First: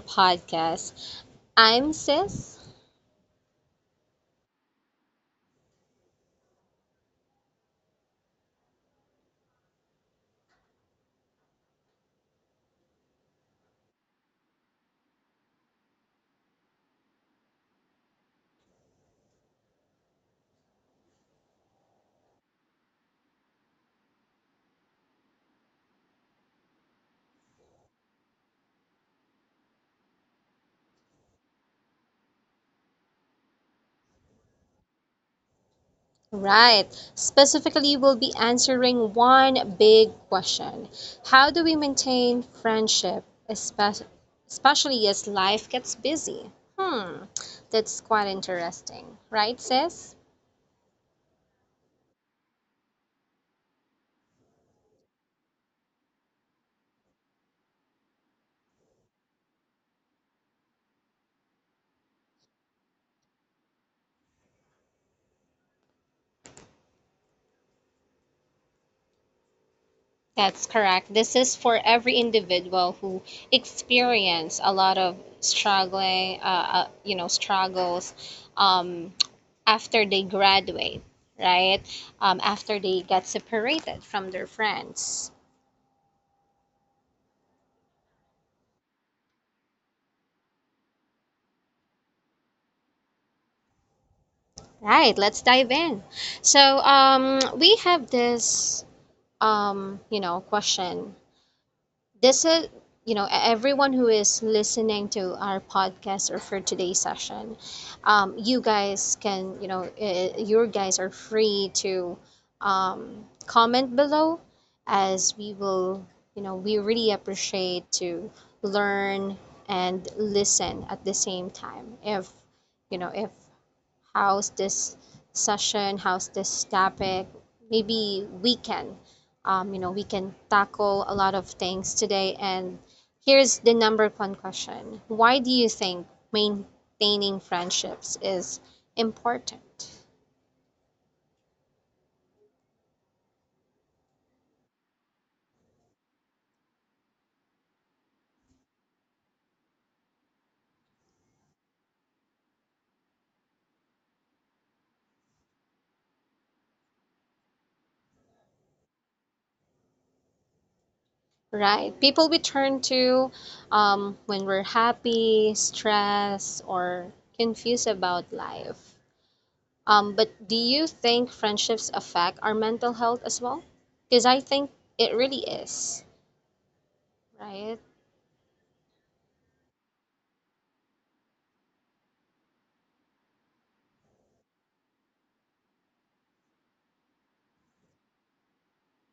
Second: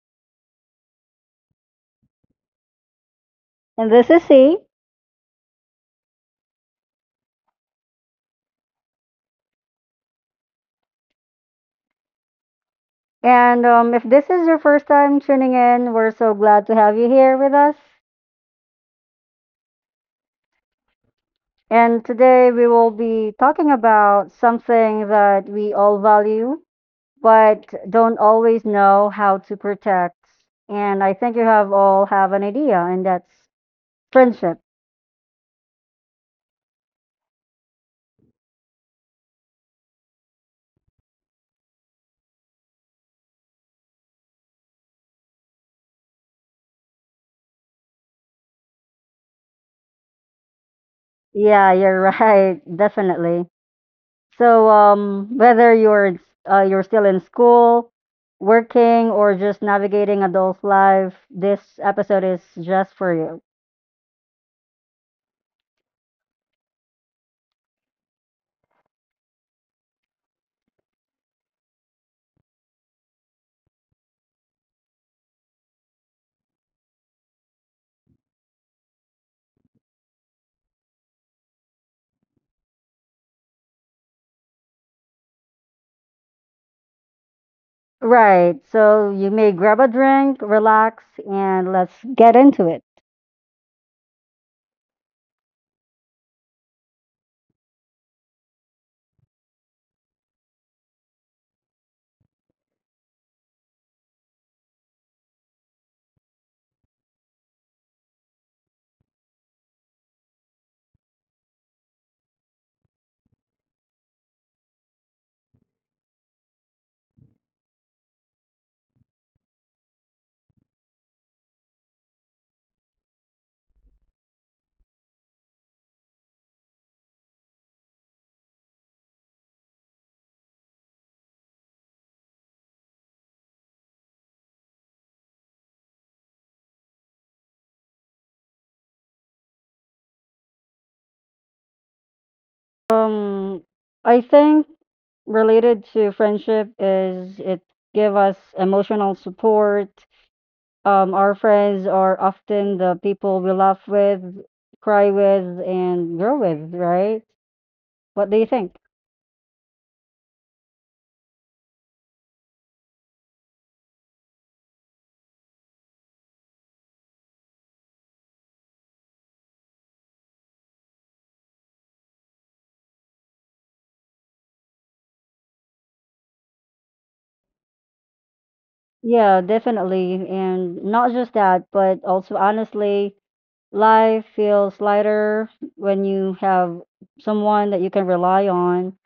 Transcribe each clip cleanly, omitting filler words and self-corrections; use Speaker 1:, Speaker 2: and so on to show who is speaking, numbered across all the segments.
Speaker 1: podcast. I'm Sis.
Speaker 2: And this is C. And if this is your first time tuning in, we're so glad to have you here with us. And today we will be talking about something that we all value, but don't always know how to protect. And I think you have all have an idea, and that's friendship.
Speaker 1: Right. Specifically, we'll be answering one big question. How do we maintain friendship, especially as life gets busy? Hmm, that's quite interesting. Right, Sis?
Speaker 2: Yeah, you're right. Definitely. So whether you're still in school, working, or just navigating adult life, this episode is just for you.
Speaker 1: That's correct. This is for every individual who experience a lot of struggling, struggles um, after they graduate, right? After they got separated from their friends.
Speaker 2: Right. So you may grab a drink, relax, and let's get into it.
Speaker 1: Right, let's dive in. We have this, question. This is everyone who is listening to our podcast or for today's session. You guys can, your guys are free to, comment below, as we will, we really appreciate to learn and listen at the same time, if you know if how's this session, how's this topic. Maybe we can, we can tackle a lot of things today. And here's the number one question. Why do you think maintaining friendships is important?
Speaker 2: Um, I think related to friendship is it give us emotional support. Our friends are often the people we laugh with, cry with, and grow with. Right. What do you think?
Speaker 1: Right? People we turn to when we're happy, stressed, or confused about life. But do you think friendships affect our mental health as well? Because I think it really is, right?
Speaker 2: Yeah, definitely. And not just that, but also honestly, life feels lighter when you have someone that you can rely on.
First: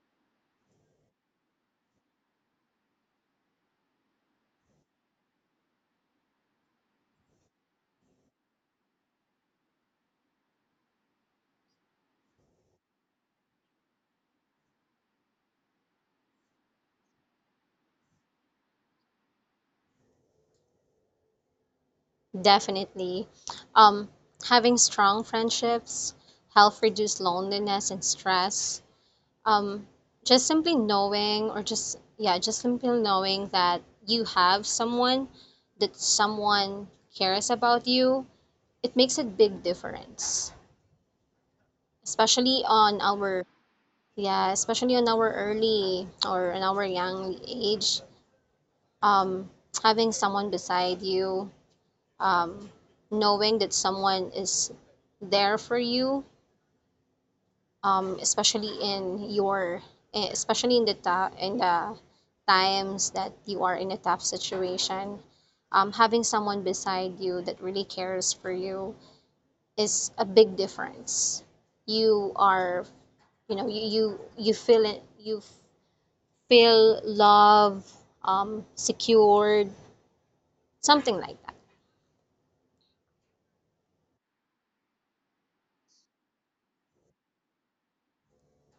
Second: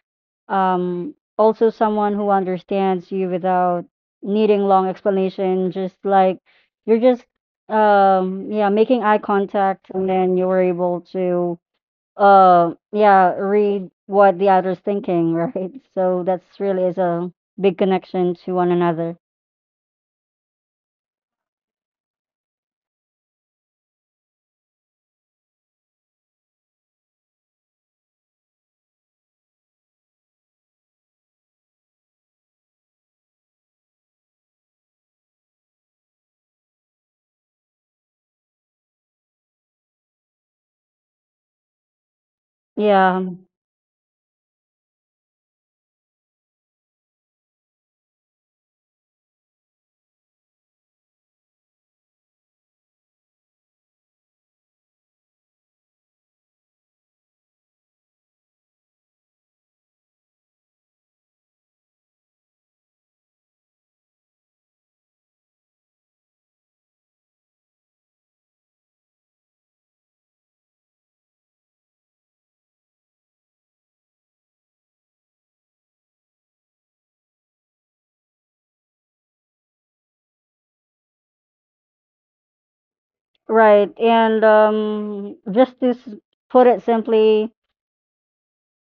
Speaker 2: Also someone who understands you without needing long explanation, just like you're just yeah, making eye contact and then you were able to yeah, read what the other's thinking, right? So that's really is a big connection to one another.
Speaker 1: Definitely. Um, having strong friendships help reduce loneliness and stress. Um, just simply knowing, or just, yeah, just simply knowing that you have someone, that someone cares about you, it makes a big difference, especially on
Speaker 2: Yeah.
Speaker 1: our. Yeah, especially on our early or in our young age, um, having someone beside you, um, knowing that someone is there for you, especially in your, eh, especially in the ta- in the times that you are in a tough situation, having someone beside you that really cares for you is a big difference. You are, you know, you feel it, you feel love, secured, something like that.
Speaker 2: Right. And just to put it simply,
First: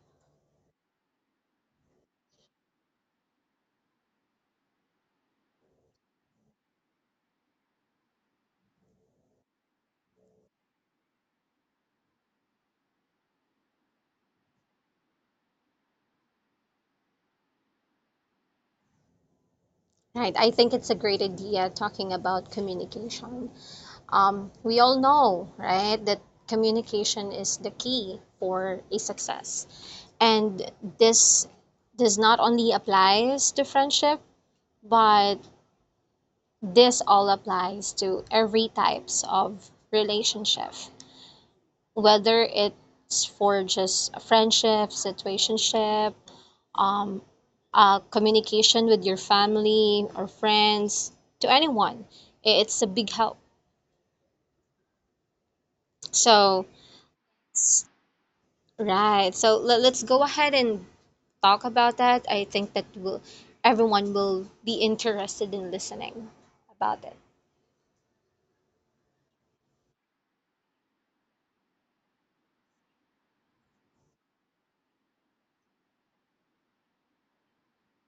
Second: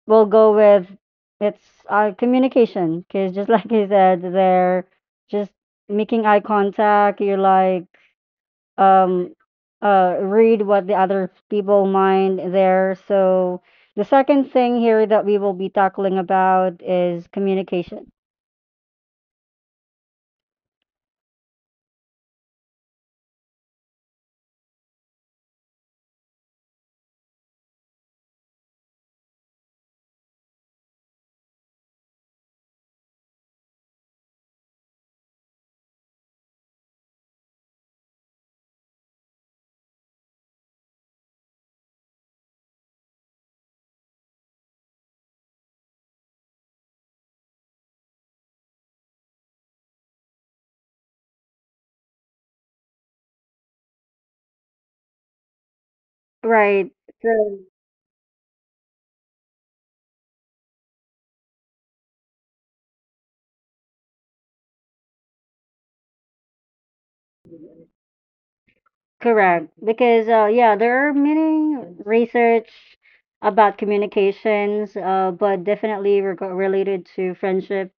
Speaker 2: we'll go with it's communication. Because just like you said, they're just making eye contact. You like um, read what the other people mind there. So the second thing here that we will be tackling about is communication.
Speaker 1: Right. I think it's a great idea talking about communication. We all know, right, that communication is the key for a success. And this does not only applies to friendship, but this all applies to every types of relationship, whether it's for just a friendship, situationship, um, communication with your family or friends to anyone. It's a big help. So,
Speaker 2: Right. So
Speaker 1: right. Let's go ahead and talk about that. I think that will everyone will be interested in listening about it.
Speaker 2: correct. Because there are many research about communications, but definitely reg related to friendship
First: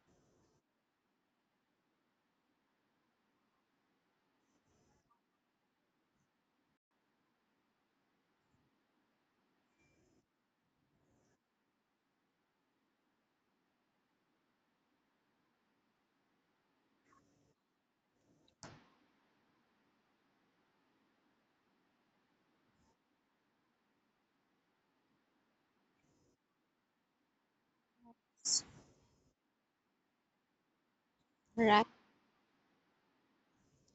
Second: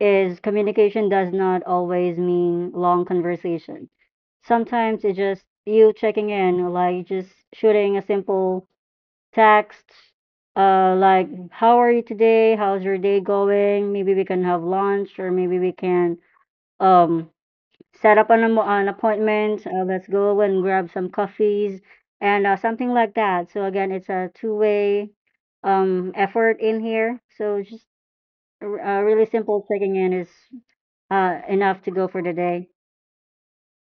Speaker 2: is communication does not always mean long conversation. Sometimes it's just you checking in, like just shooting a simple text, like how are you today? How's your day going? Maybe we can have lunch, or maybe we can um set up an appointment. Let's go and grab some coffees and something like that. So again, it's a two-way effort in here. So just really simple checking in is
Speaker 1: Right.
Speaker 2: enough to go for the day.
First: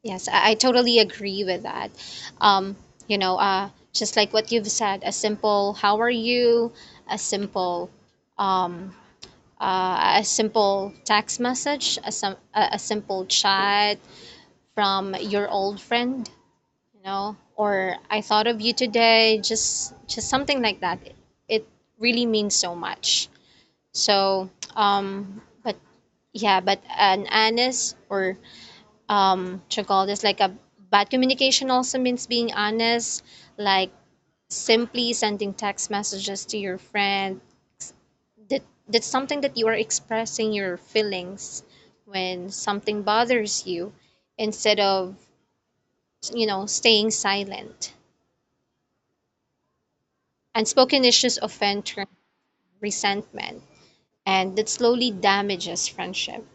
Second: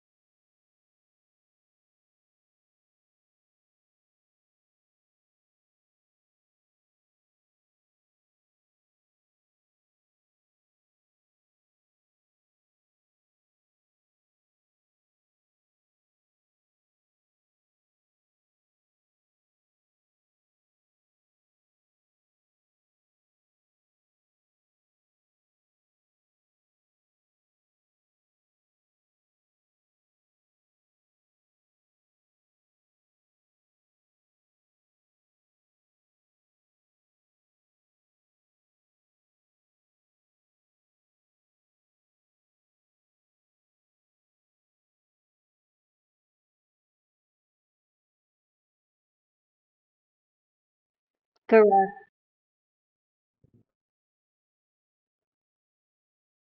Speaker 1: Yes, I totally agree with that. Um, just like what you've said, a simple "How are you?" a simple, um, a simple text message, a simple chat, from your old friend, you know, or I thought of you today, just something like that. It really means so much. So, but yeah, but an honest or what you call this like a bad communication also means being honest, like simply sending text messages to your friend. That that's something that you are expressing your feelings when something bothers you instead of, you know, staying silent. Unspoken issues often
Speaker 2: Correct.
Speaker 1: turn resentment, and that slowly damages friendship.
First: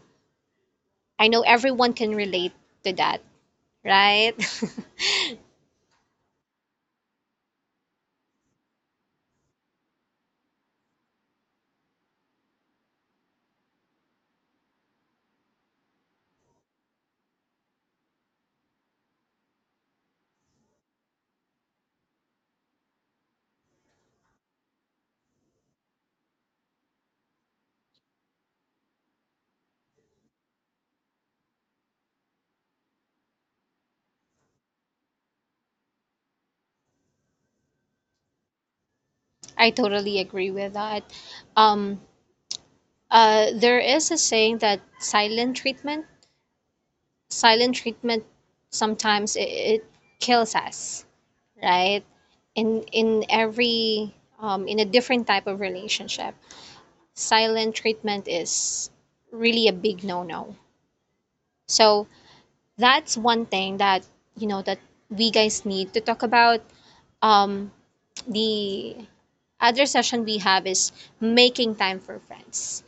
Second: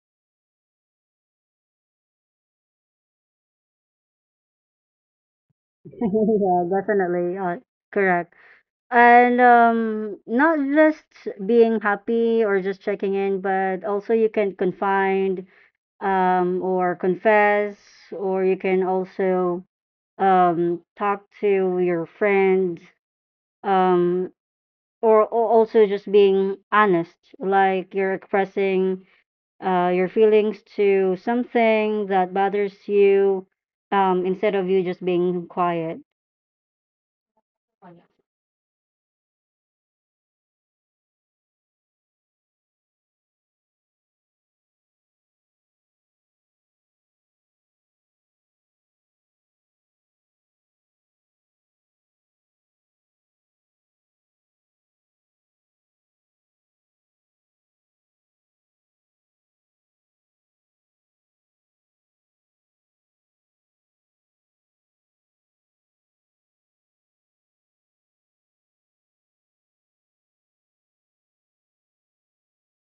Speaker 1: I know everyone can relate to that, right?
Speaker 2: Yeah, definitely. Correct. And not just being happy or just checking in, but also you can confine or confess, or you can also talk to your friends, um, or also just being honest, like you're expressing your feelings to something that bothers you, instead of you just being quiet.
Speaker 1: I totally agree with that. Um, there is a saying that silent treatment sometimes it kills us, right? In a different type of relationship. Silent treatment is really a big no-no. So that's one thing that, that we guys need to talk about. Um, the other session we have is making time for friends.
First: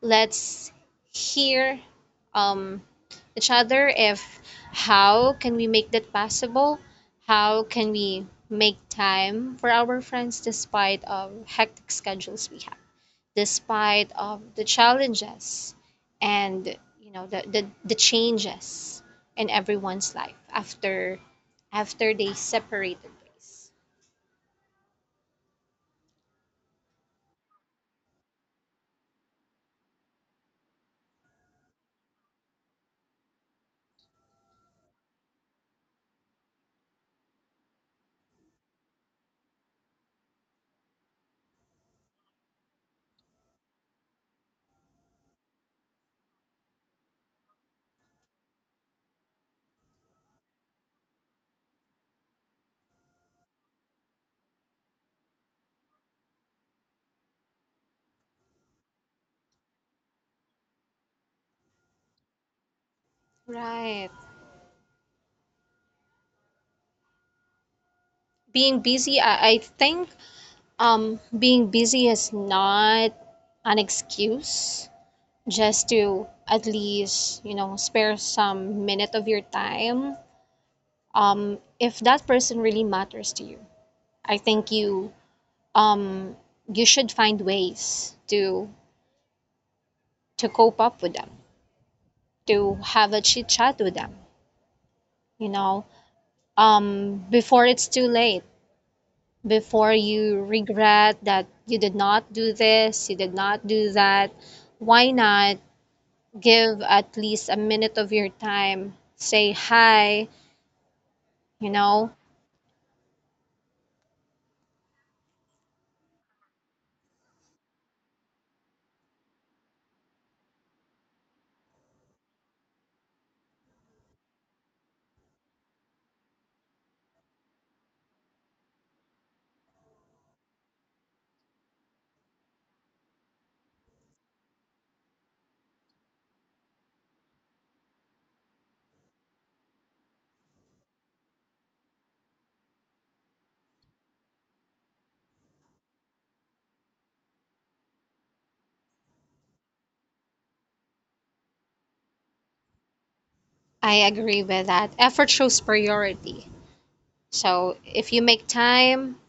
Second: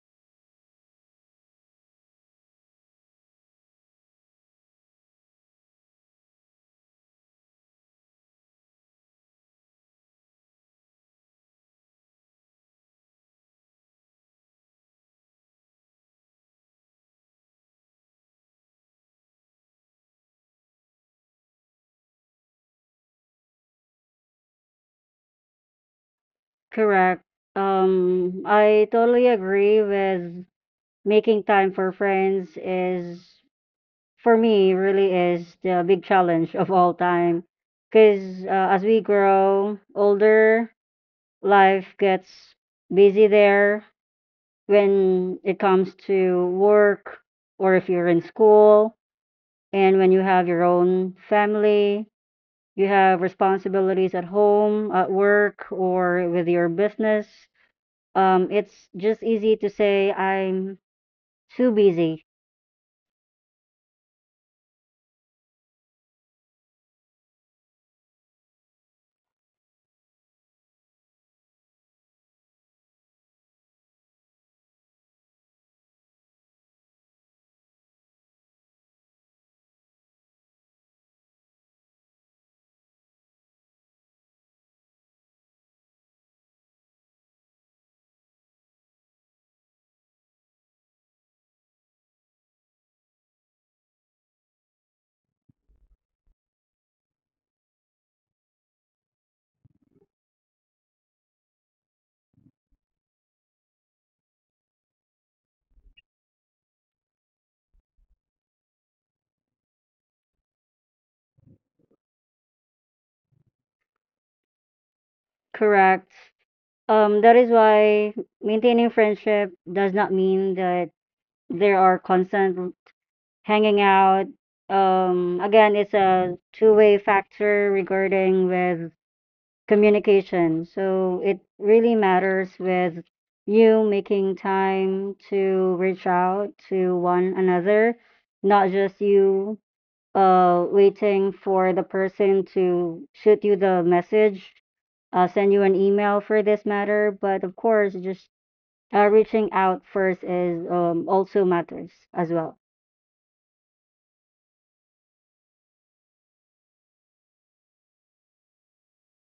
Speaker 1: Let's hear um, each other if how can we make that possible? How can we make time for our friends despite hectic schedules we have? Despite of the challenges and, you know, the, the changes in everyone's life after after they separated ways.
Speaker 2: Correct. I totally agree with making time for friends is for me, really is the big challenge of all time. Because as we grow older, life gets busy there when it comes to work or if you're in school. And when you have your own family, you have responsibilities at home, at work, or with your business. It's just easy to say, I'm too busy,
Speaker 1: Right, being busy, I think being busy is not an excuse. Just to at least, you know, spare some minute of your time, if that person really matters to you, I think you, um you should find ways to cope up with them, to have a chit chat with them, you know, before it's too late, before you regret that you did not do this, you did not do that. Why not give at least a minute of your time? Say hi, you know.
Speaker 2: correct? That is why maintaining friendship does not mean that there are constant hanging out. Again, it's a two-way factor regarding with communication. So it really matters with you making time to reach out to one another, not just you waiting for the person to shoot you the message, send you an email for this matter. But of course, just reaching out first is also matters as well.
Speaker 1: I agree with that. Effort shows priority. So if you make time,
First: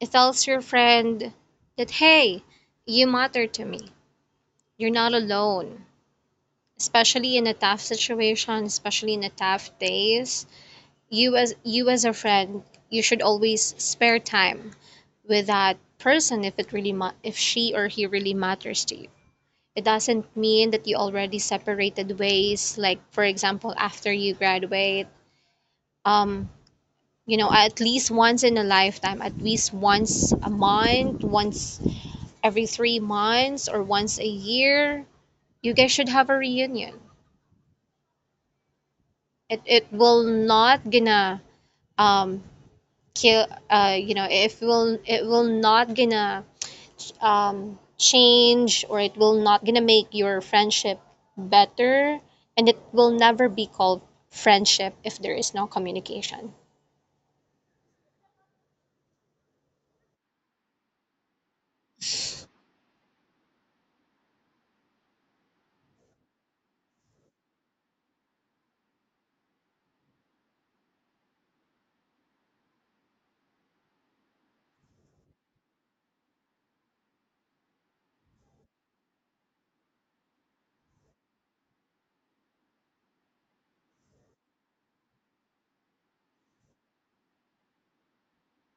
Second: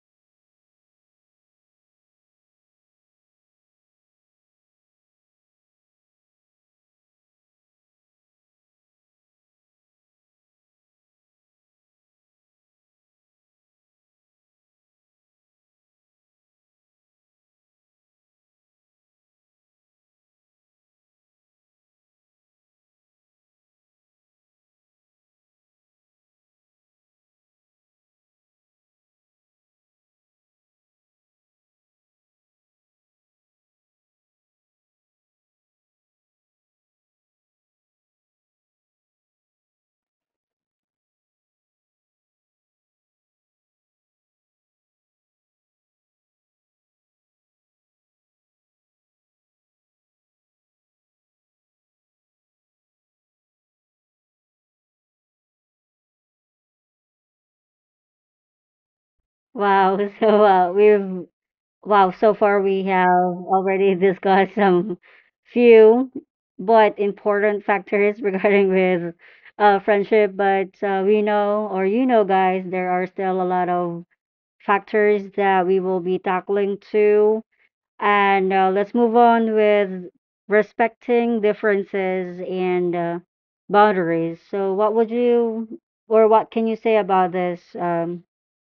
Speaker 1: it tells your friend that, hey, you matter to me. You're not alone. Especially in a tough situation, especially in a tough days, you as a friend, you should always spare time with that person if it really if she or he really matters to you. It doesn't mean that you already separated ways. Like for example, after you graduate, um, you know, at least once in a lifetime, at least once a month, once every 3 months, or once a year, you guys should have a reunion. It will not gonna um kill, you know, if will it will not gonna change, or it will not gonna make your friendship better. And it will never be called friendship if there is no communication.
Speaker 2: Wow. So we've wow. So far, we have already discussed some few but important factors regarding with friendship. But we know, or you know, guys, there are still a lot of factors that we will be tackling too. And let's move on with respecting differences and boundaries. So, what would you or what can you say about this,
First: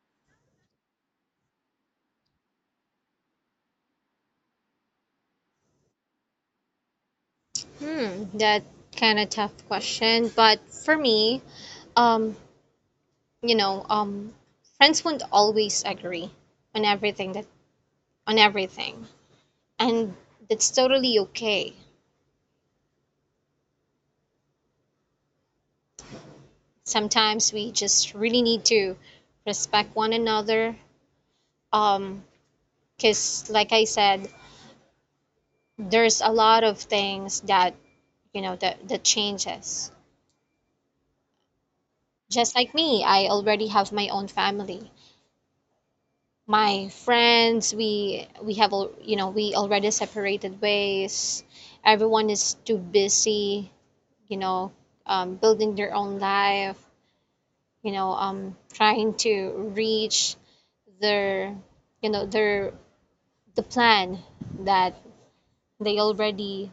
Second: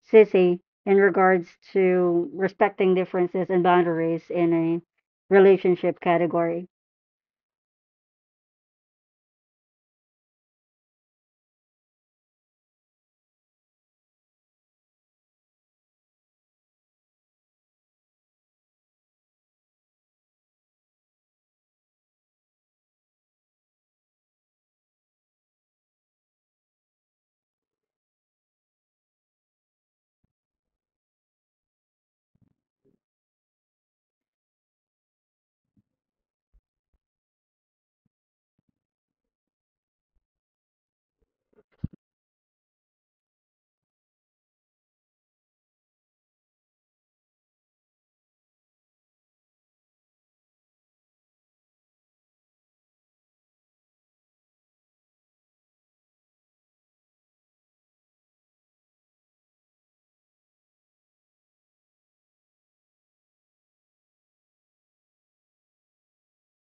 Speaker 2: Sissy, in regards to respecting differences and boundaries in a relationship category?
Speaker 1: That kind of tough question, but for me, um you know, friends won't always agree on everything that on everything, and that's totally okay. Sometimes we just really need to respect one another. Um, because like I said, there's a lot of things that, you know, that that changes. Just like me, I already have my own family. My friends, we have you know, we already separated ways. Everyone is too busy, you know, building their own life, you know, trying to reach their, you know, their the plan that they already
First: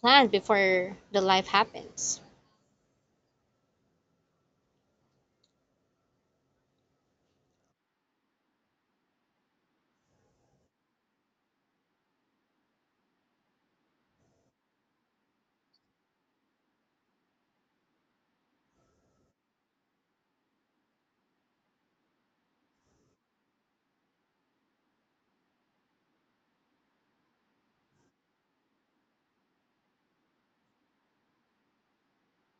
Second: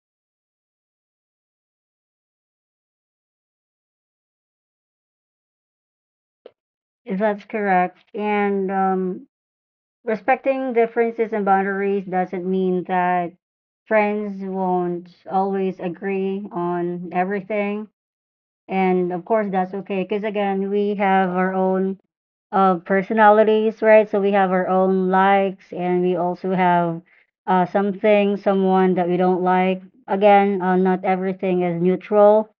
Speaker 1: planned before the life happens.
Speaker 2: If that's correct. And respecting differences and boundaries doesn't mean that friends won't always agree on everything. And of course, that's okay because again, we have our own personalities, right? So we have our own likes, and we also have something, someone that we don't like. Again, not everything is neutral.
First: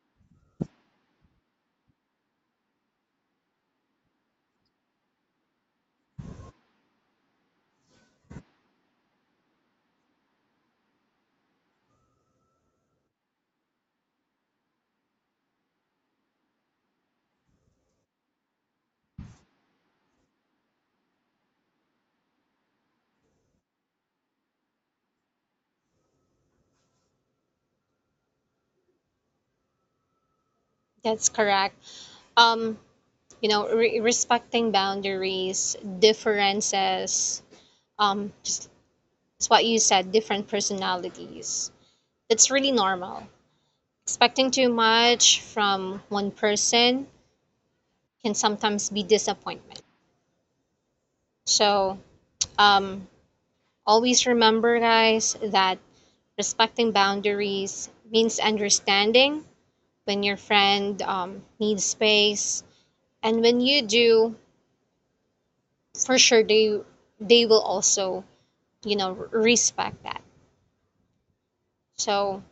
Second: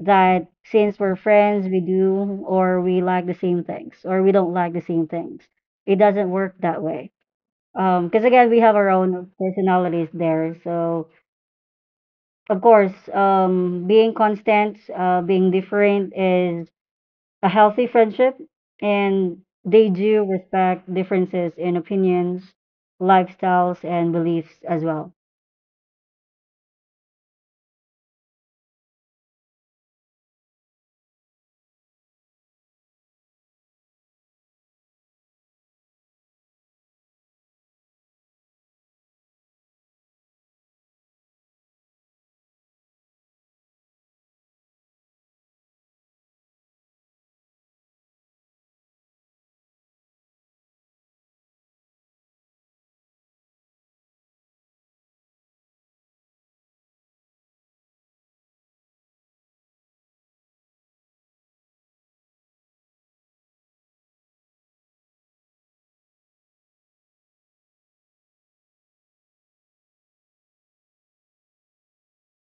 Speaker 2: That since we're friends, we do or we like the same things, or we don't like the same things. It doesn't work that way. Because again, we have our own personalities there. So of course, being different is a healthy friendship and they do respect differences in opinions, lifestyles, and beliefs as well.
Speaker 1: That's correct. Um, respecting boundaries, differences, just it's what you said, different personalities. That's really normal. Expecting too much from one person can sometimes be disappointment. So, um, always remember, guys, that respecting boundaries means understanding when your friend needs space, and when you do, for sure they will also, you know, respect that. So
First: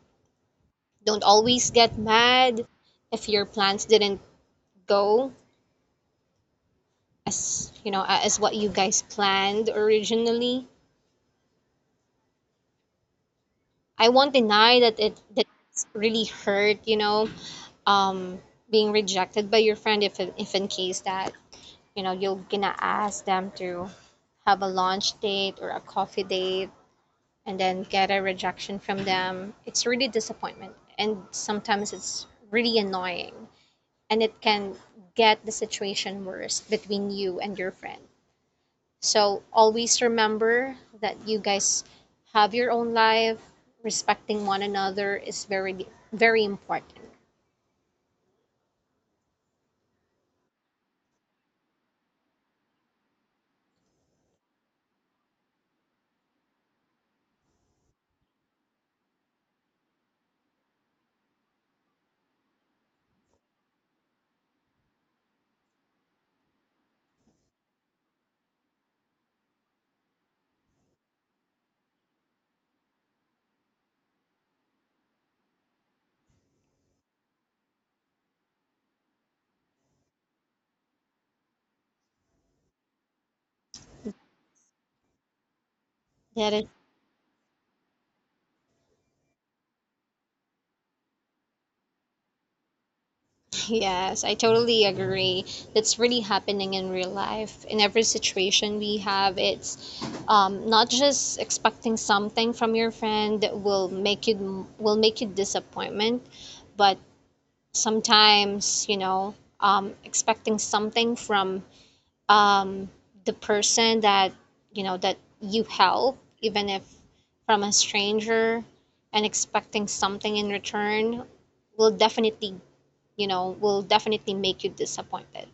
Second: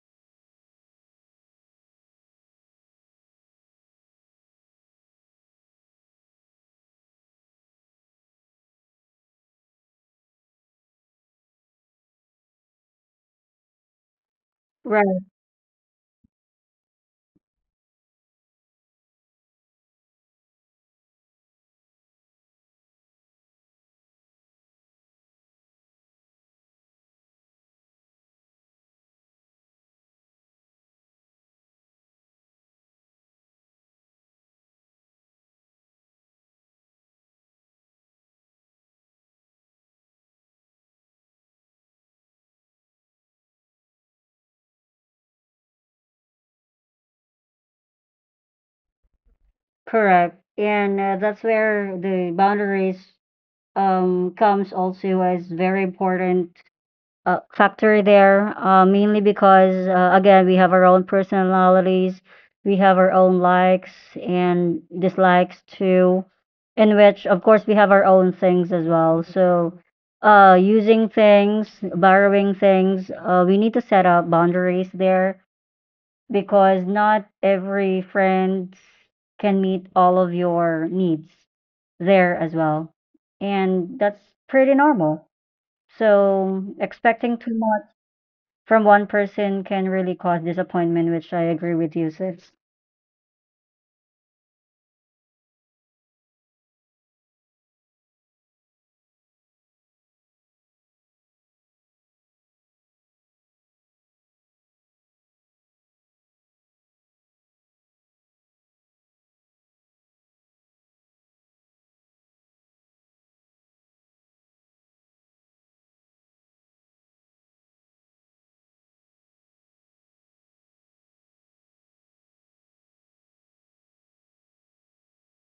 Speaker 1: don't always get mad if your plans didn't go as, you know, as what you guys planned originally. I won't deny that it
Speaker 2: Right.
Speaker 1: that it's really hurt, you know. um being rejected by your friend, if in case that, you know, you're gonna ask them to have a lunch date or a coffee date, and then get a rejection from them, it's really disappointment. And sometimes it's really annoying. And it can get the situation worse between you and your friend. So always remember that you guys have your own life. Respecting one another is very, very important.
Speaker 2: Correct. And that's where the boundaries comes also as very important factor there, mainly because again we have our own personalities, we have our own likes and dislikes too, in which of course we have our own things as well. So, using things, borrowing things, we need to set up boundaries there because not every friend can meet all of your needs there as well, and that's pretty normal.
Speaker 1: That is.
Speaker 2: So expecting too much from one person can really cause disappointment, which I agree with you, sis.
Speaker 1: Yes, I totally agree. That's really happening in real life. In every situation we have, it's not just expecting something from your friend that will make you disappointment, but sometimes, you know, expecting something from um, the person that, you know, that you help, even if from a stranger, and expecting something in return will definitely, you know, will definitely make you disappointed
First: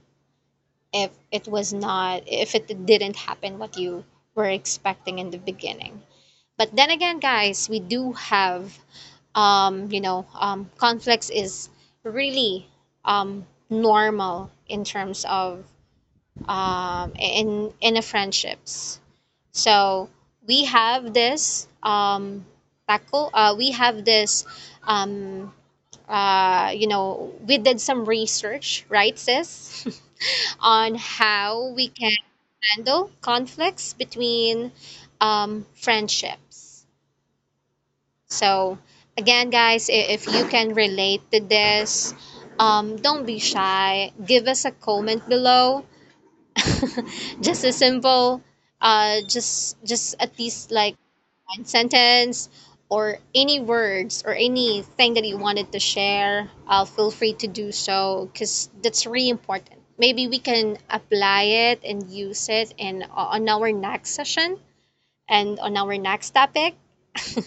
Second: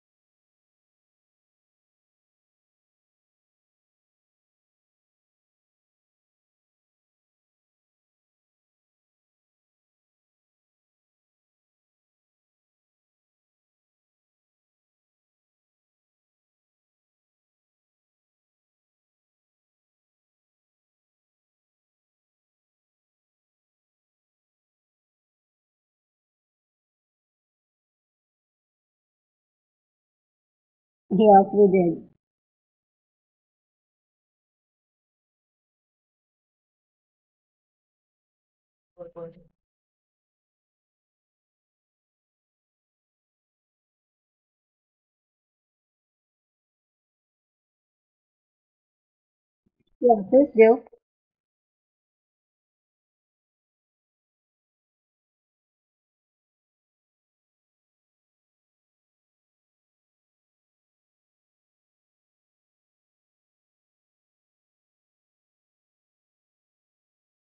Speaker 1: if it was not if it didn't happen what you were expecting in the beginning. But then again, guys, we do have, you know, conflicts is really normal in terms of, in a friendships. So we have this tackle we have this, um you know, we did some research, right, sis, on
Speaker 2: Yes,
Speaker 1: how
Speaker 2: we
Speaker 1: we can
Speaker 2: did.
Speaker 1: handle conflicts between friendships. So, again, guys, if you can relate to this, don't be shy. Give us a comment below. just a simple, just at least like one sentence or any words or anything that you wanted to share, feel free to do so because that's really important. Maybe we can apply it and use it in, on our next session and on our next topic.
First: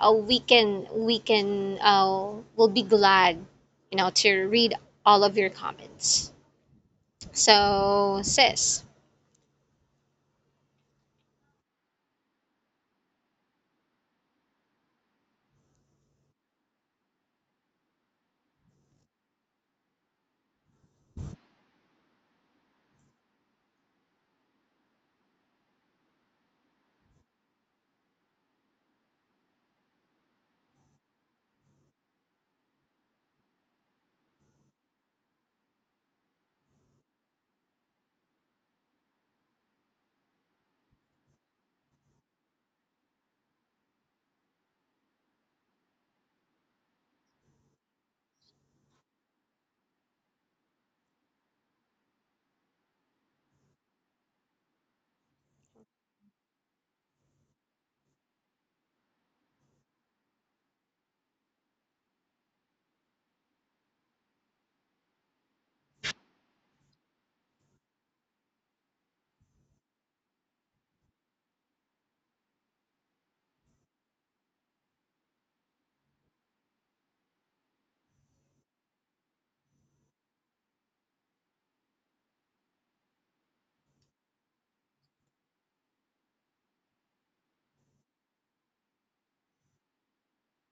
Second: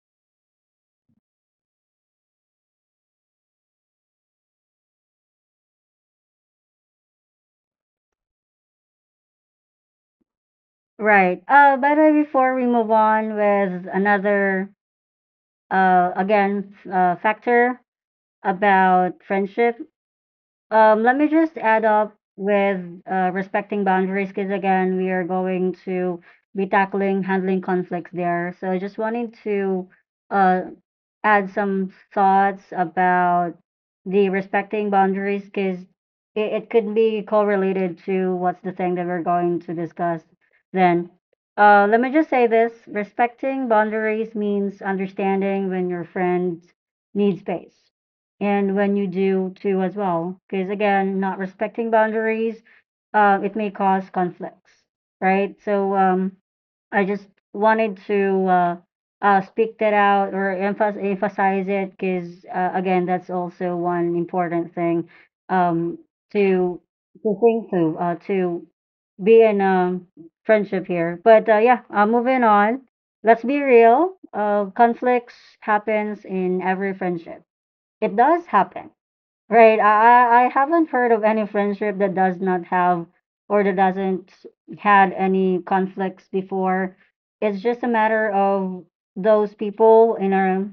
Speaker 1: we can, we'll be glad, you know, to read all of your comments. So sis,
Speaker 2: Right. By the way, before we move on with another, again, factor about friendship, um, let me just add up with respecting boundaries because again, we are going to be tackling handling conflicts there. So I just wanted to uh, add some thoughts about the respecting boundaries because it could be correlated to what's the thing that we're going to discuss then. Let me just say this: respecting boundaries means understanding when your friend needs space and when you do too as well, because again not respecting boundaries, it may cause conflicts, right? So I just wanted to speak that out or emphasize it because again that's also one important thing, um, to think to be in a friendship here. But yeah, moving on, let's be real, conflicts happens in every friendship. It does happen, right? I haven't heard of any friendship that does not have or that doesn't had any conflicts before. It's just a matter of those people in our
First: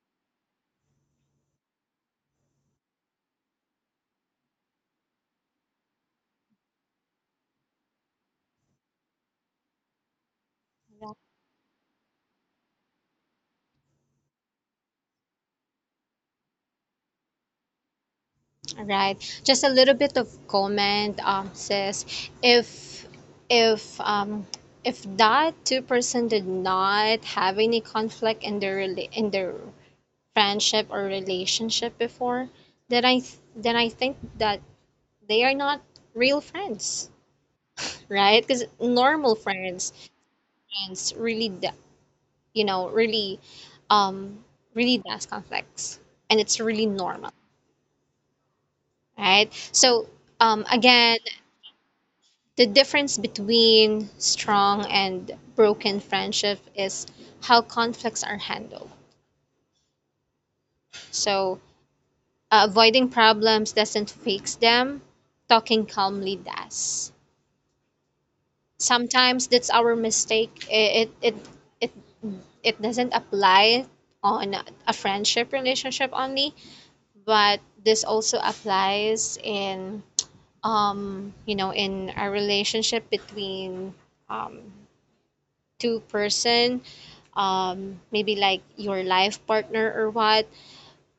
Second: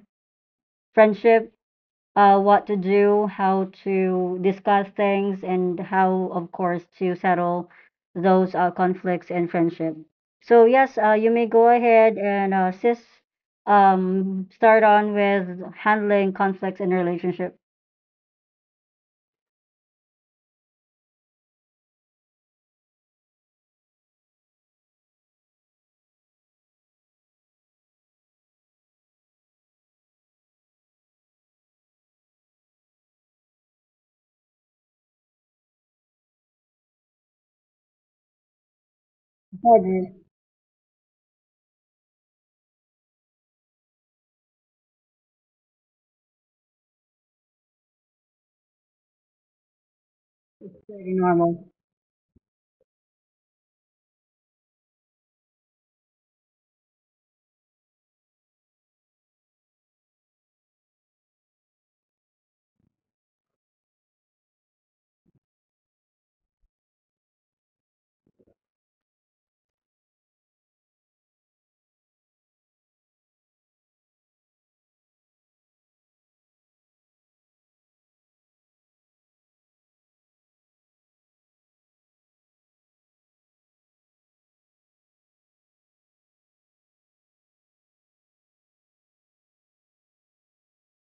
Speaker 2: friendship, what to do, how to discuss things, and how, of course, to settle those conflicts in friendship. So yes, you may go ahead and sis, start on with handling conflicts in a relationship.
Speaker 1: right. Just a little bit of comment, sis. If if um if that two-person did not have any conflict in their in their friendship or relationship before, then then I think that they are not real friends, right? Because normal friends
Speaker 2: Pwede.
Speaker 1: friends really you know, really um really does conflicts, and it's really normal, right? So
Speaker 2: Very
Speaker 1: again.
Speaker 2: normal.
Speaker 1: The difference between strong and broken friendship is how conflicts are handled. So, avoiding problems doesn't fix them, talking calmly does. Sometimes that's our mistake. It, it doesn't apply on a friendship relationship only, but this also applies in, you know, in a relationship between um to person, maybe like your life partner or what,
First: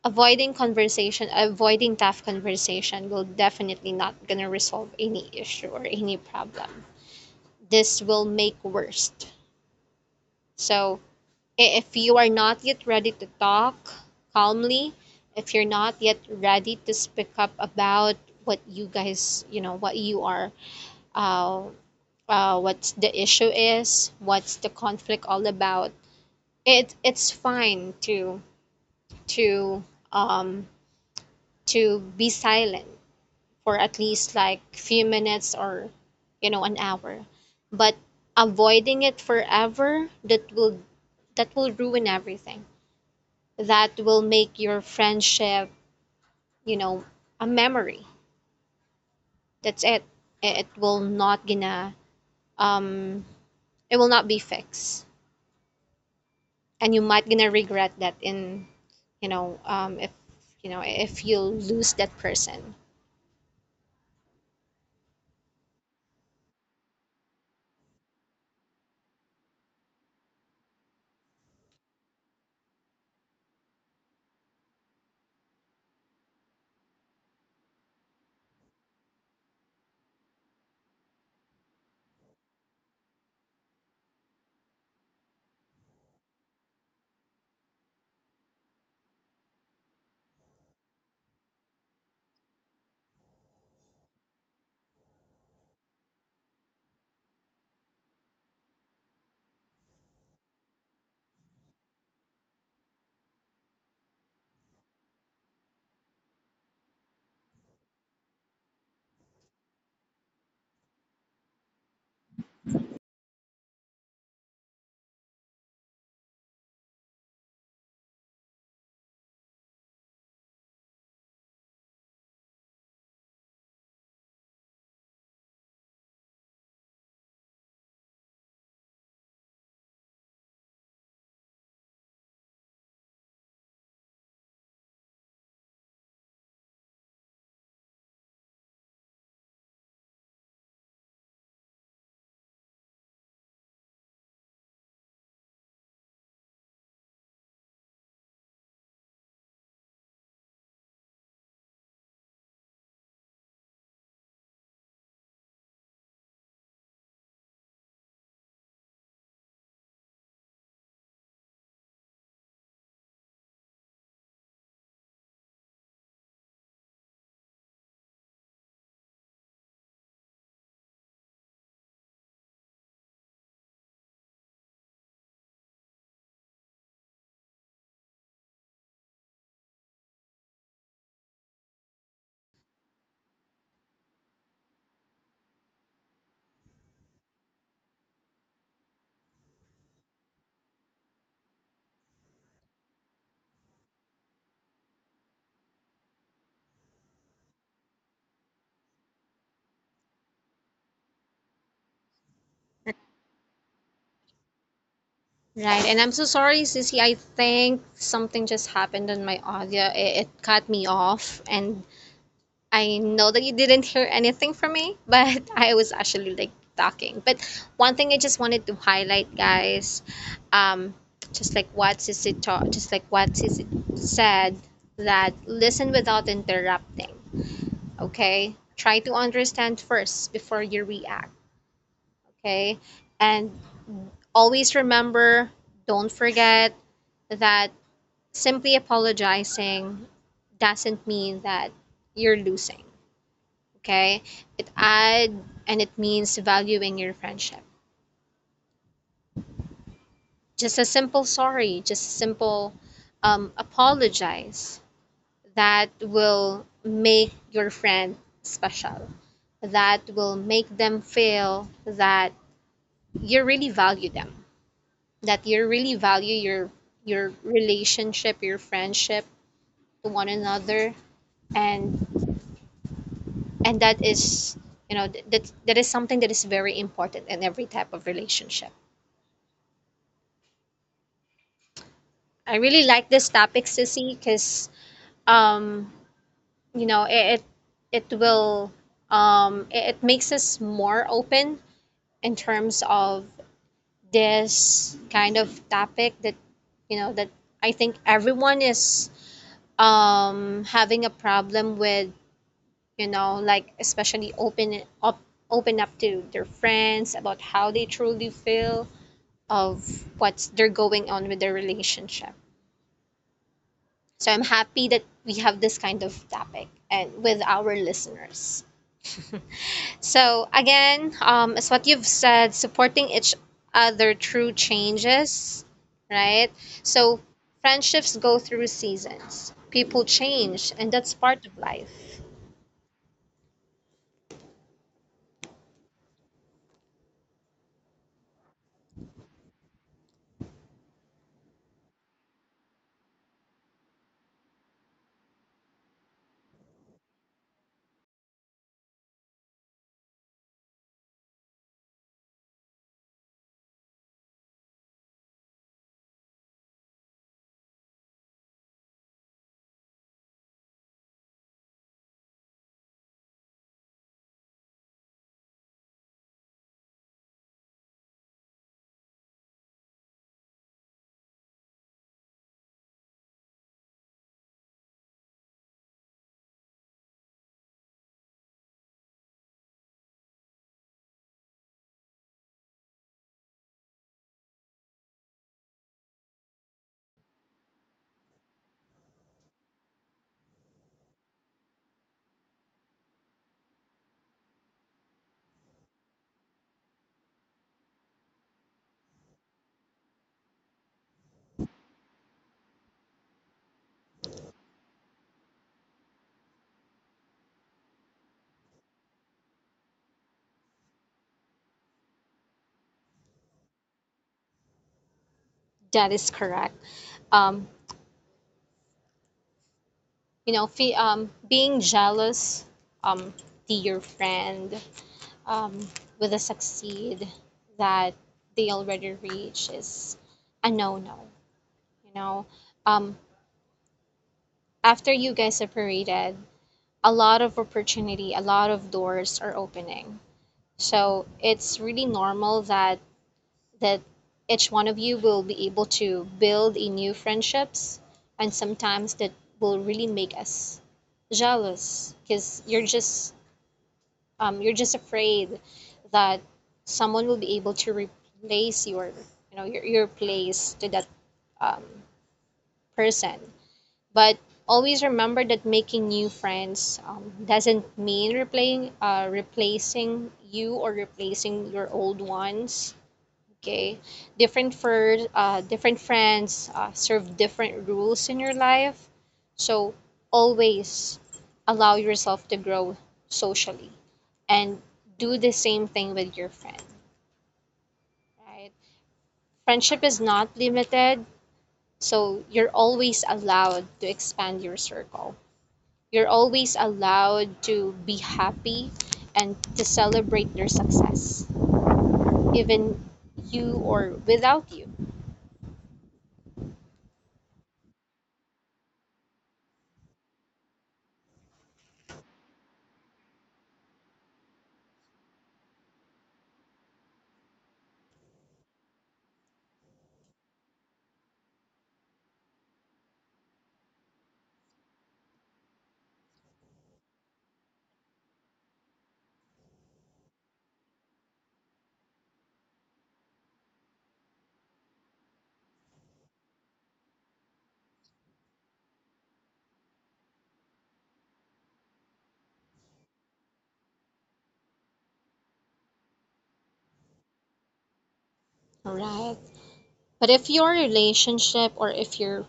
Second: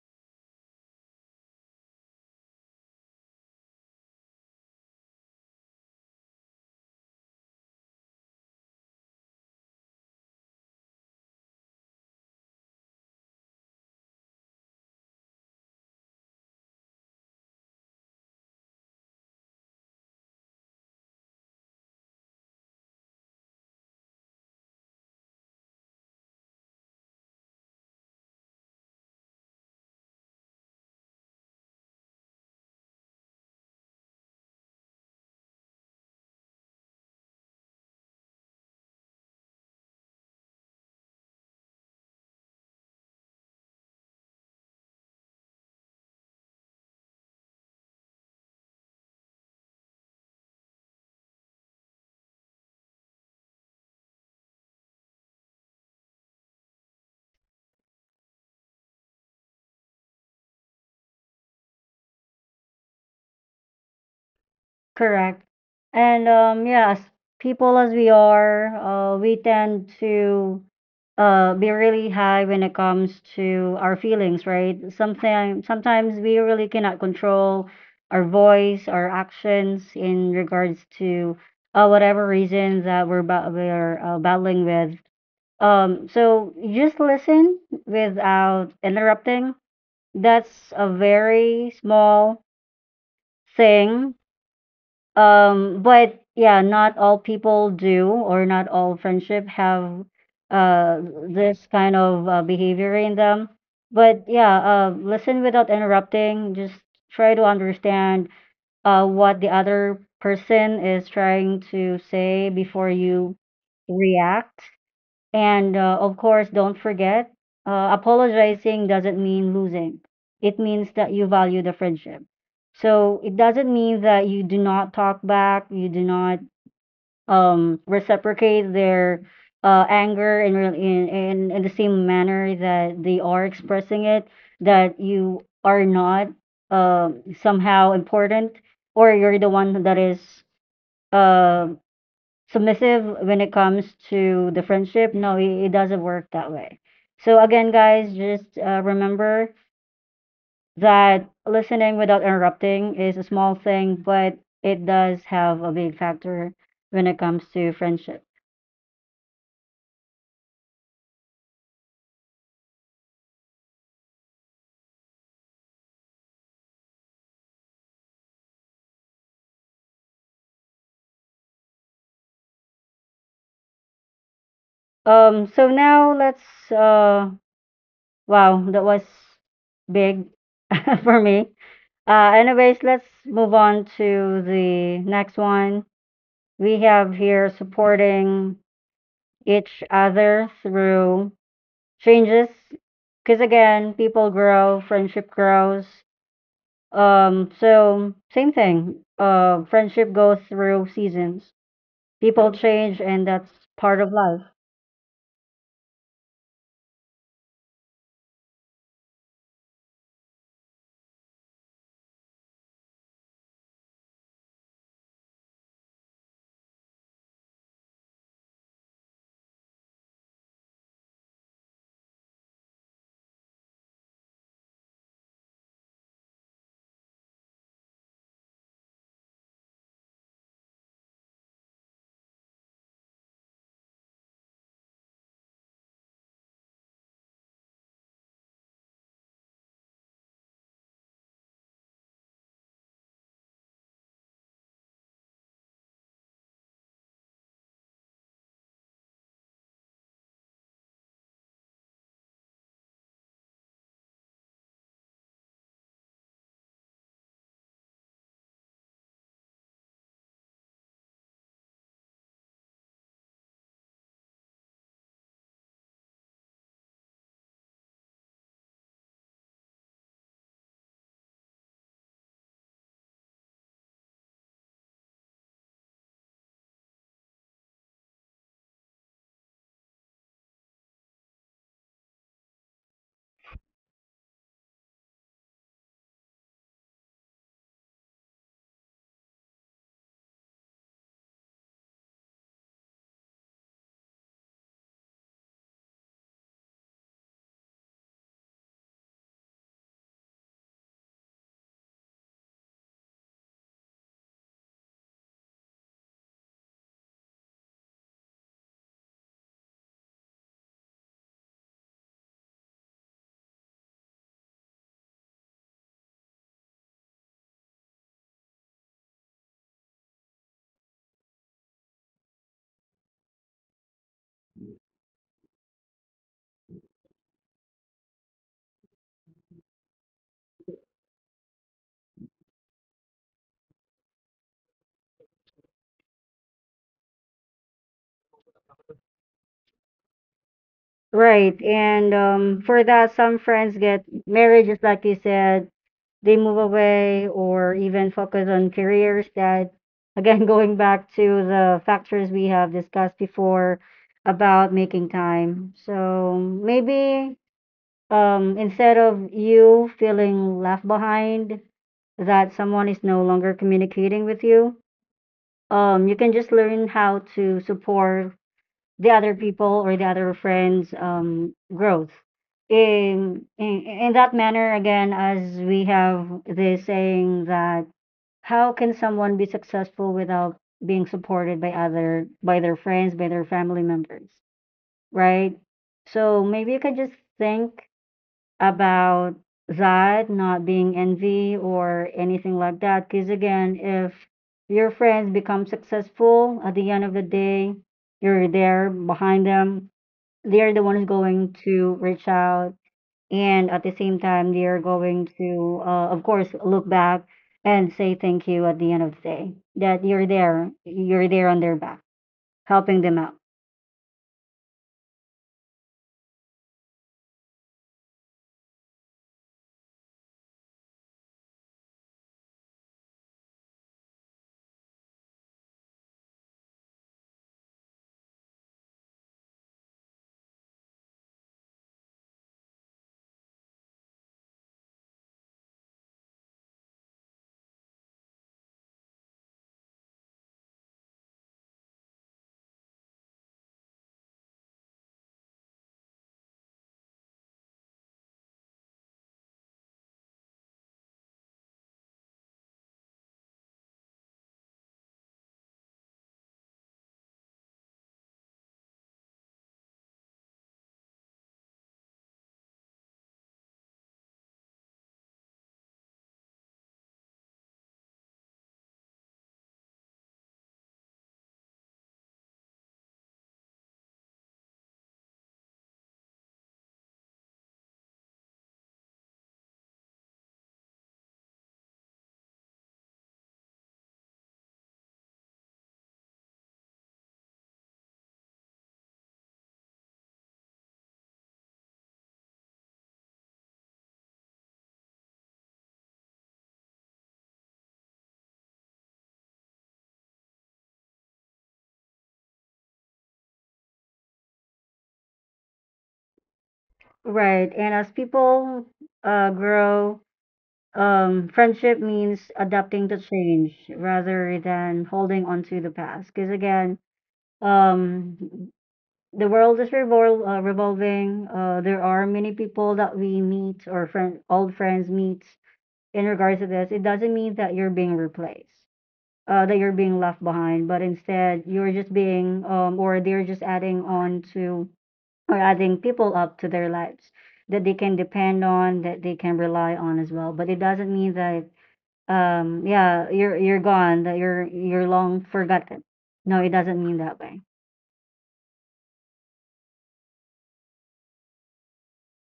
Speaker 1: avoiding conversation, avoiding tough conversation will definitely not gonna resolve any issue or any problem. This will make worst. So if you are not yet ready to talk calmly, if you're not yet ready to speak up about what you guys, what you are, uh, what's the issue is, what's the conflict all about, It's fine to to um to be silent for at least like few minutes or an hour. But avoiding it forever, that will ruin everything. That will make your friendship, you know, a memory. That's it. It will not gonna um it will not be fixed. And you might gonna regret that in you know if if you lose that person.
Speaker 2: Correct. And as people as we are, we tend to be really high when it comes to our feelings, right? Something sometimes we really cannot control our voice, our actions in regards to whatever reason that we're battling with. Um, so just listen without interrupting. That's a very small thing. But yeah, not all people do, or not all friendship have uh this kind of behavior in them. But yeah, listen without interrupting. Just try to understand what the other person is trying to say before you react. And of course, don't forget, apologizing doesn't mean losing. It means that you value the friendship. So it doesn't mean that you do not talk back, you do not reciprocate their anger in, real- in the same manner that they are expressing it. That you are not somehow important, or you're the one that is uh, submissive when it comes to the friendship. No, it doesn't work that way. So again, guys, just remember that listening without interrupting is a small thing, but it does have a big factor when it comes to friendship. So now let's. Uh, wow, that was big for me. Anyways, let's move on to the next one. We have here supporting each other through changes, because again people grow, friendship grows. So same thing, uh, friendship goes through seasons, people change, and that's part of life.
Speaker 1: Right, and I'm so sorry, Sissy. I think something just happened on my audio. It cut me off, and I know that you didn't hear anything from me, but I was actually like talking. But one thing I just wanted to highlight, guys, um, just like what Sissy just like what Sissy said, that listen without interrupting. Okay, try to understand first before you react. Okay. And always remember, don't forget that simply apologizing doesn't mean that you're losing. Okay. It add and it means valuing your friendship. Just a simple sorry, just a simple apologize, that will make your friend special, that will make them feel that you really value them, that you really value your relationship, your friendship to one another, and and that is that is something that is very important in every type of relationship. I really like this topic, Sissy, because um, it will it makes us more open in terms of this kind of topic that that I think everyone is having a problem with, like especially open up to their friends about how they truly feel of what's they're going on with their relationship. So I'm happy that we have this kind of topic and with our listeners. So again, as what you've said, supporting each other through changes, right? So friendships go through seasons. People change, and that's part of life.
Speaker 2: Right. And for that, some friends get married, just like you said, they move away or even focus on careers. That, again, going back to the factors we have discussed before about making time. So maybe, um, instead of you feeling left behind that someone is no longer communicating with you, you can just learn how to support the other people or the other friends' growth. In that manner, again, as we have this saying that how can someone be successful without being supported by other by their friends, by their family members, right? So maybe you can just think about that, not being envy or anything like that. Because again, if your friends become successful at the end of the day, you're there behind them. They're the ones going to reach out, and at the same time, they are going to, of course, look back and say thank you at the end of the day that you're there on their back, helping them out.
Speaker 1: That is correct. Um, being jealous um, to your friend, um, with a succeed that they already reach is a no no. You know, um, after you guys separated, a lot of opportunity, a lot of doors are opening. So it's really normal that that each one of you will be able to build a new friendships, and sometimes that will really make us jealous because you're just afraid that someone will be able to replace your your place to that um, person. But always remember that making new friends doesn't mean replaying, replacing you or replacing your old ones. Okay, different for different friends serve different rules in your life. So always allow yourself to grow socially and do the same thing with your friend. Right? Friendship is not limited, so you're always allowed to expand your circle. You're always allowed to be happy and to celebrate their success, even you or without you.
Speaker 2: Right. And as people grow, um, friendship means adapting to change rather than holding on to the past. Because again, um, the world is revolving. There are many people that we meet or friend, old friends meet in regards to this. It doesn't mean that you're being replaced, that you're being left behind, but instead you're just being, or they're just adding on to or adding people up to their lives that they can depend on, that they can rely on as well. But it doesn't mean that yeah, you're gone, that you're long forgotten. No, it doesn't mean that way.
Speaker 1: All right. But if your relationship or if your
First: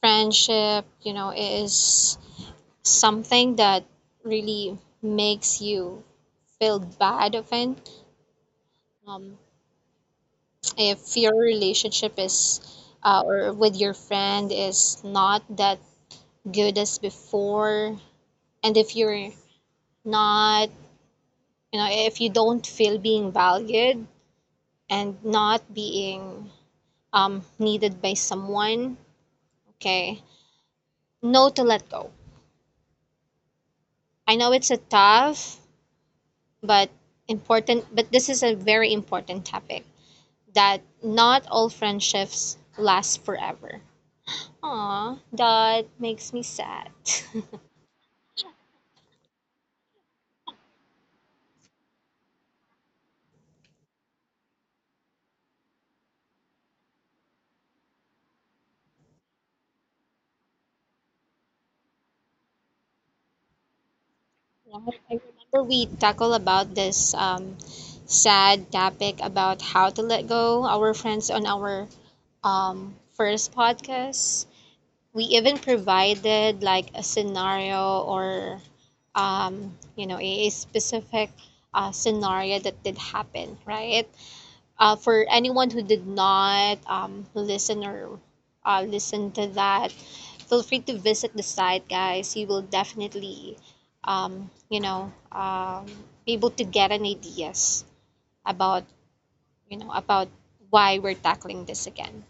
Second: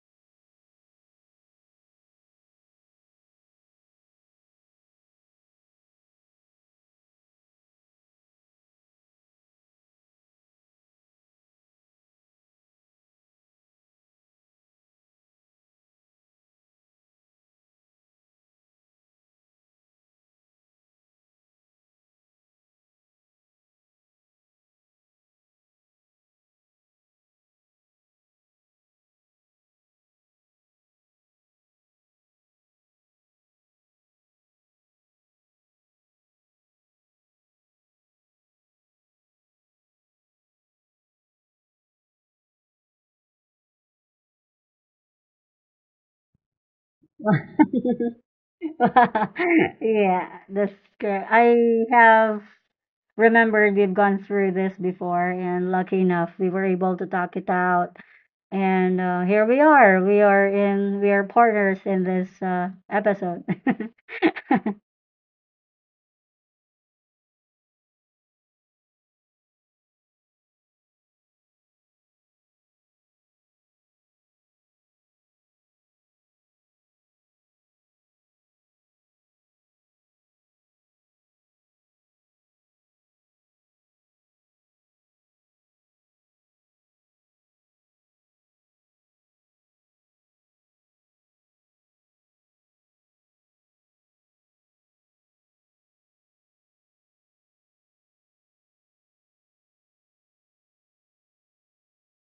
Speaker 1: friendship, is something that really makes you feel bad often, um, if your relationship is or with your friend is not that good as before, and if you're not, if you don't feel being valued and not being needed by someone, okay, no to let go. I know it's a tough but important, but this is a very important topic, that not all friendships last forever. Aw, that makes me sad.
Speaker 2: Yeah, that's correct. I have remembered we've gone through this before, and lucky enough, we were able to talk it out. And here we are. We are in. We are partners in this episode.
Speaker 1: Yeah, I remember we tackle about this sad topic about how to let go our friends on our first podcast. We even provided like a scenario or, a specific scenario that did happen, right? For anyone who did not listen or listen to that, feel free to visit the site, guys. You will definitely, um, you know, um, be able to get an ideas about, about why we're tackling this again.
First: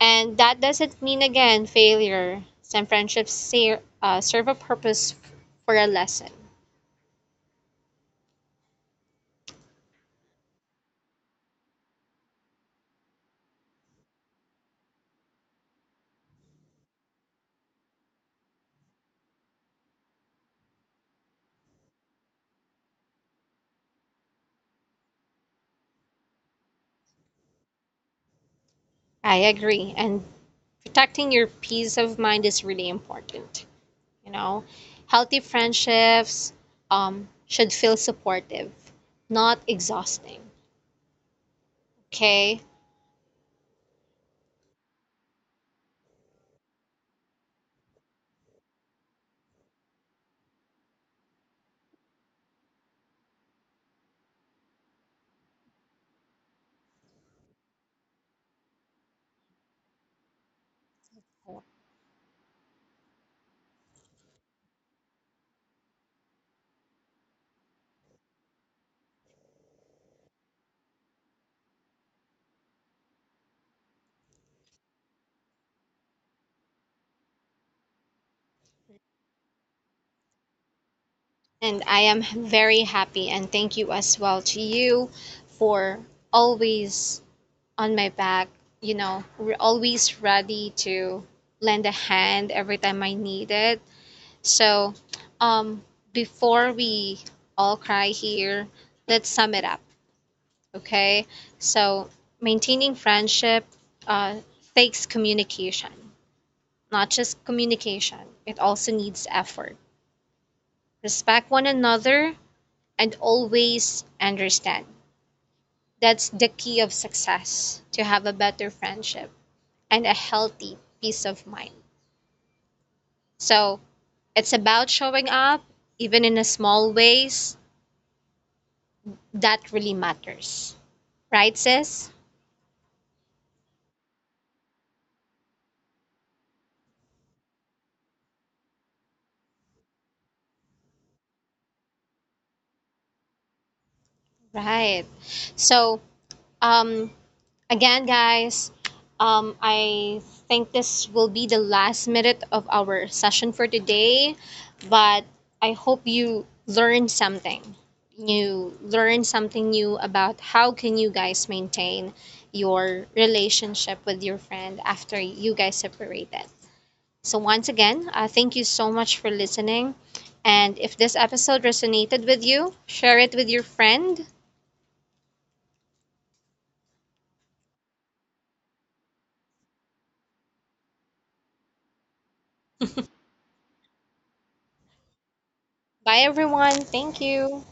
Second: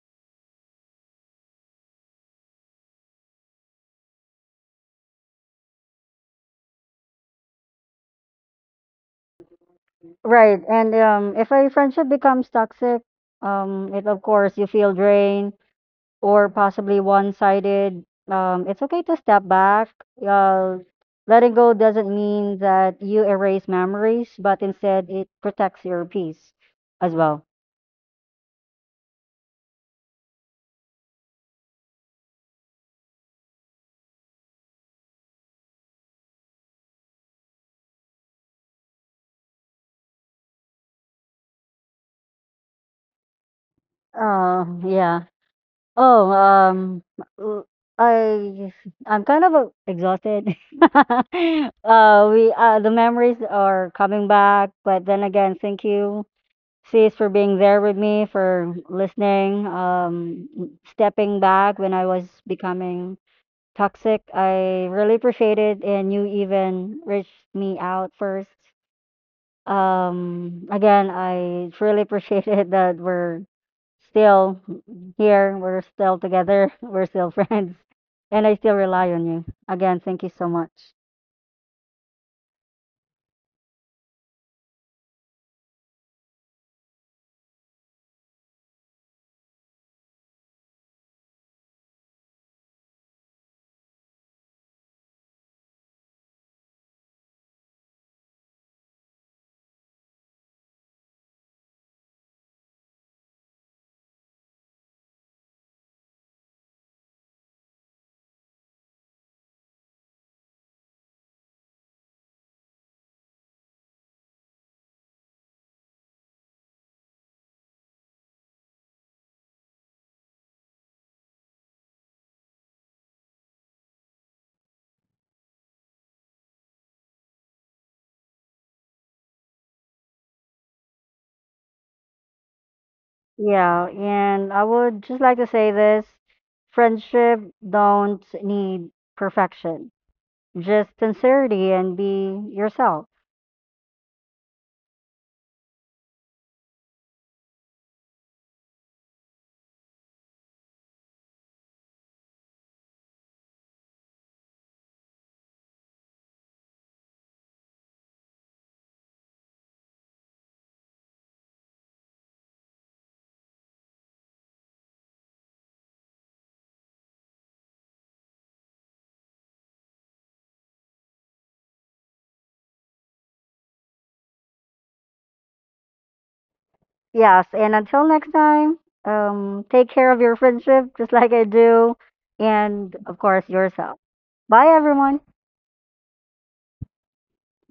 Speaker 1: And that doesn't mean again failure. Some friendships serve a purpose for a lesson.
Speaker 2: Right. And if a friendship becomes toxic, it of course you feel drained, or possibly one-sided, it's okay to step back. Uh, letting go doesn't mean that you erase memories, but instead it protects your peace as well.
Speaker 1: I agree, and protecting your peace of mind is really important. You know, healthy friendships should feel supportive, not exhausting. Okay.
Speaker 2: Yeah. Oh, w- I I'm kind of exhausted. Uh, we the memories are coming back, but then again, thank you, sis, for being there with me, for listening, stepping back when I was becoming toxic. I really appreciate it, and you even reached me out first. Again, I truly appreciate it that we're still here, we're still together, we're still friends, and I still rely on you. Again, thank you so much.
Speaker 1: And I am very happy, and thank you as well to you for always on my back, always ready to lend a hand every time I need it. So, um, before we all cry here, let's sum it up. Okay, so maintaining friendship uh, takes communication. Not just communication, it also needs effort. Respect one another and always understand. That's the key of success to have a better friendship and a healthy peace of mind. So it's about showing up, even in a small ways, that really matters. Right, sis?
Speaker 2: Yeah, and I would just like to say this, friendship don't need perfection. Just sincerity and be yourself.
Speaker 1: Right. So, um, again, guys, I think this will be the last minute of our session for today, but I hope you learned something. You learned something new about how can you guys maintain your relationship with your friend after you guys separated. So once again, thank you so much for listening. And if this episode resonated with you, share it with your friend.
Speaker 2: Yes, and until next time, take care of your friendship just like I do, and of course yourself. Bye, everyone.
Speaker 1: Bye everyone. Thank you.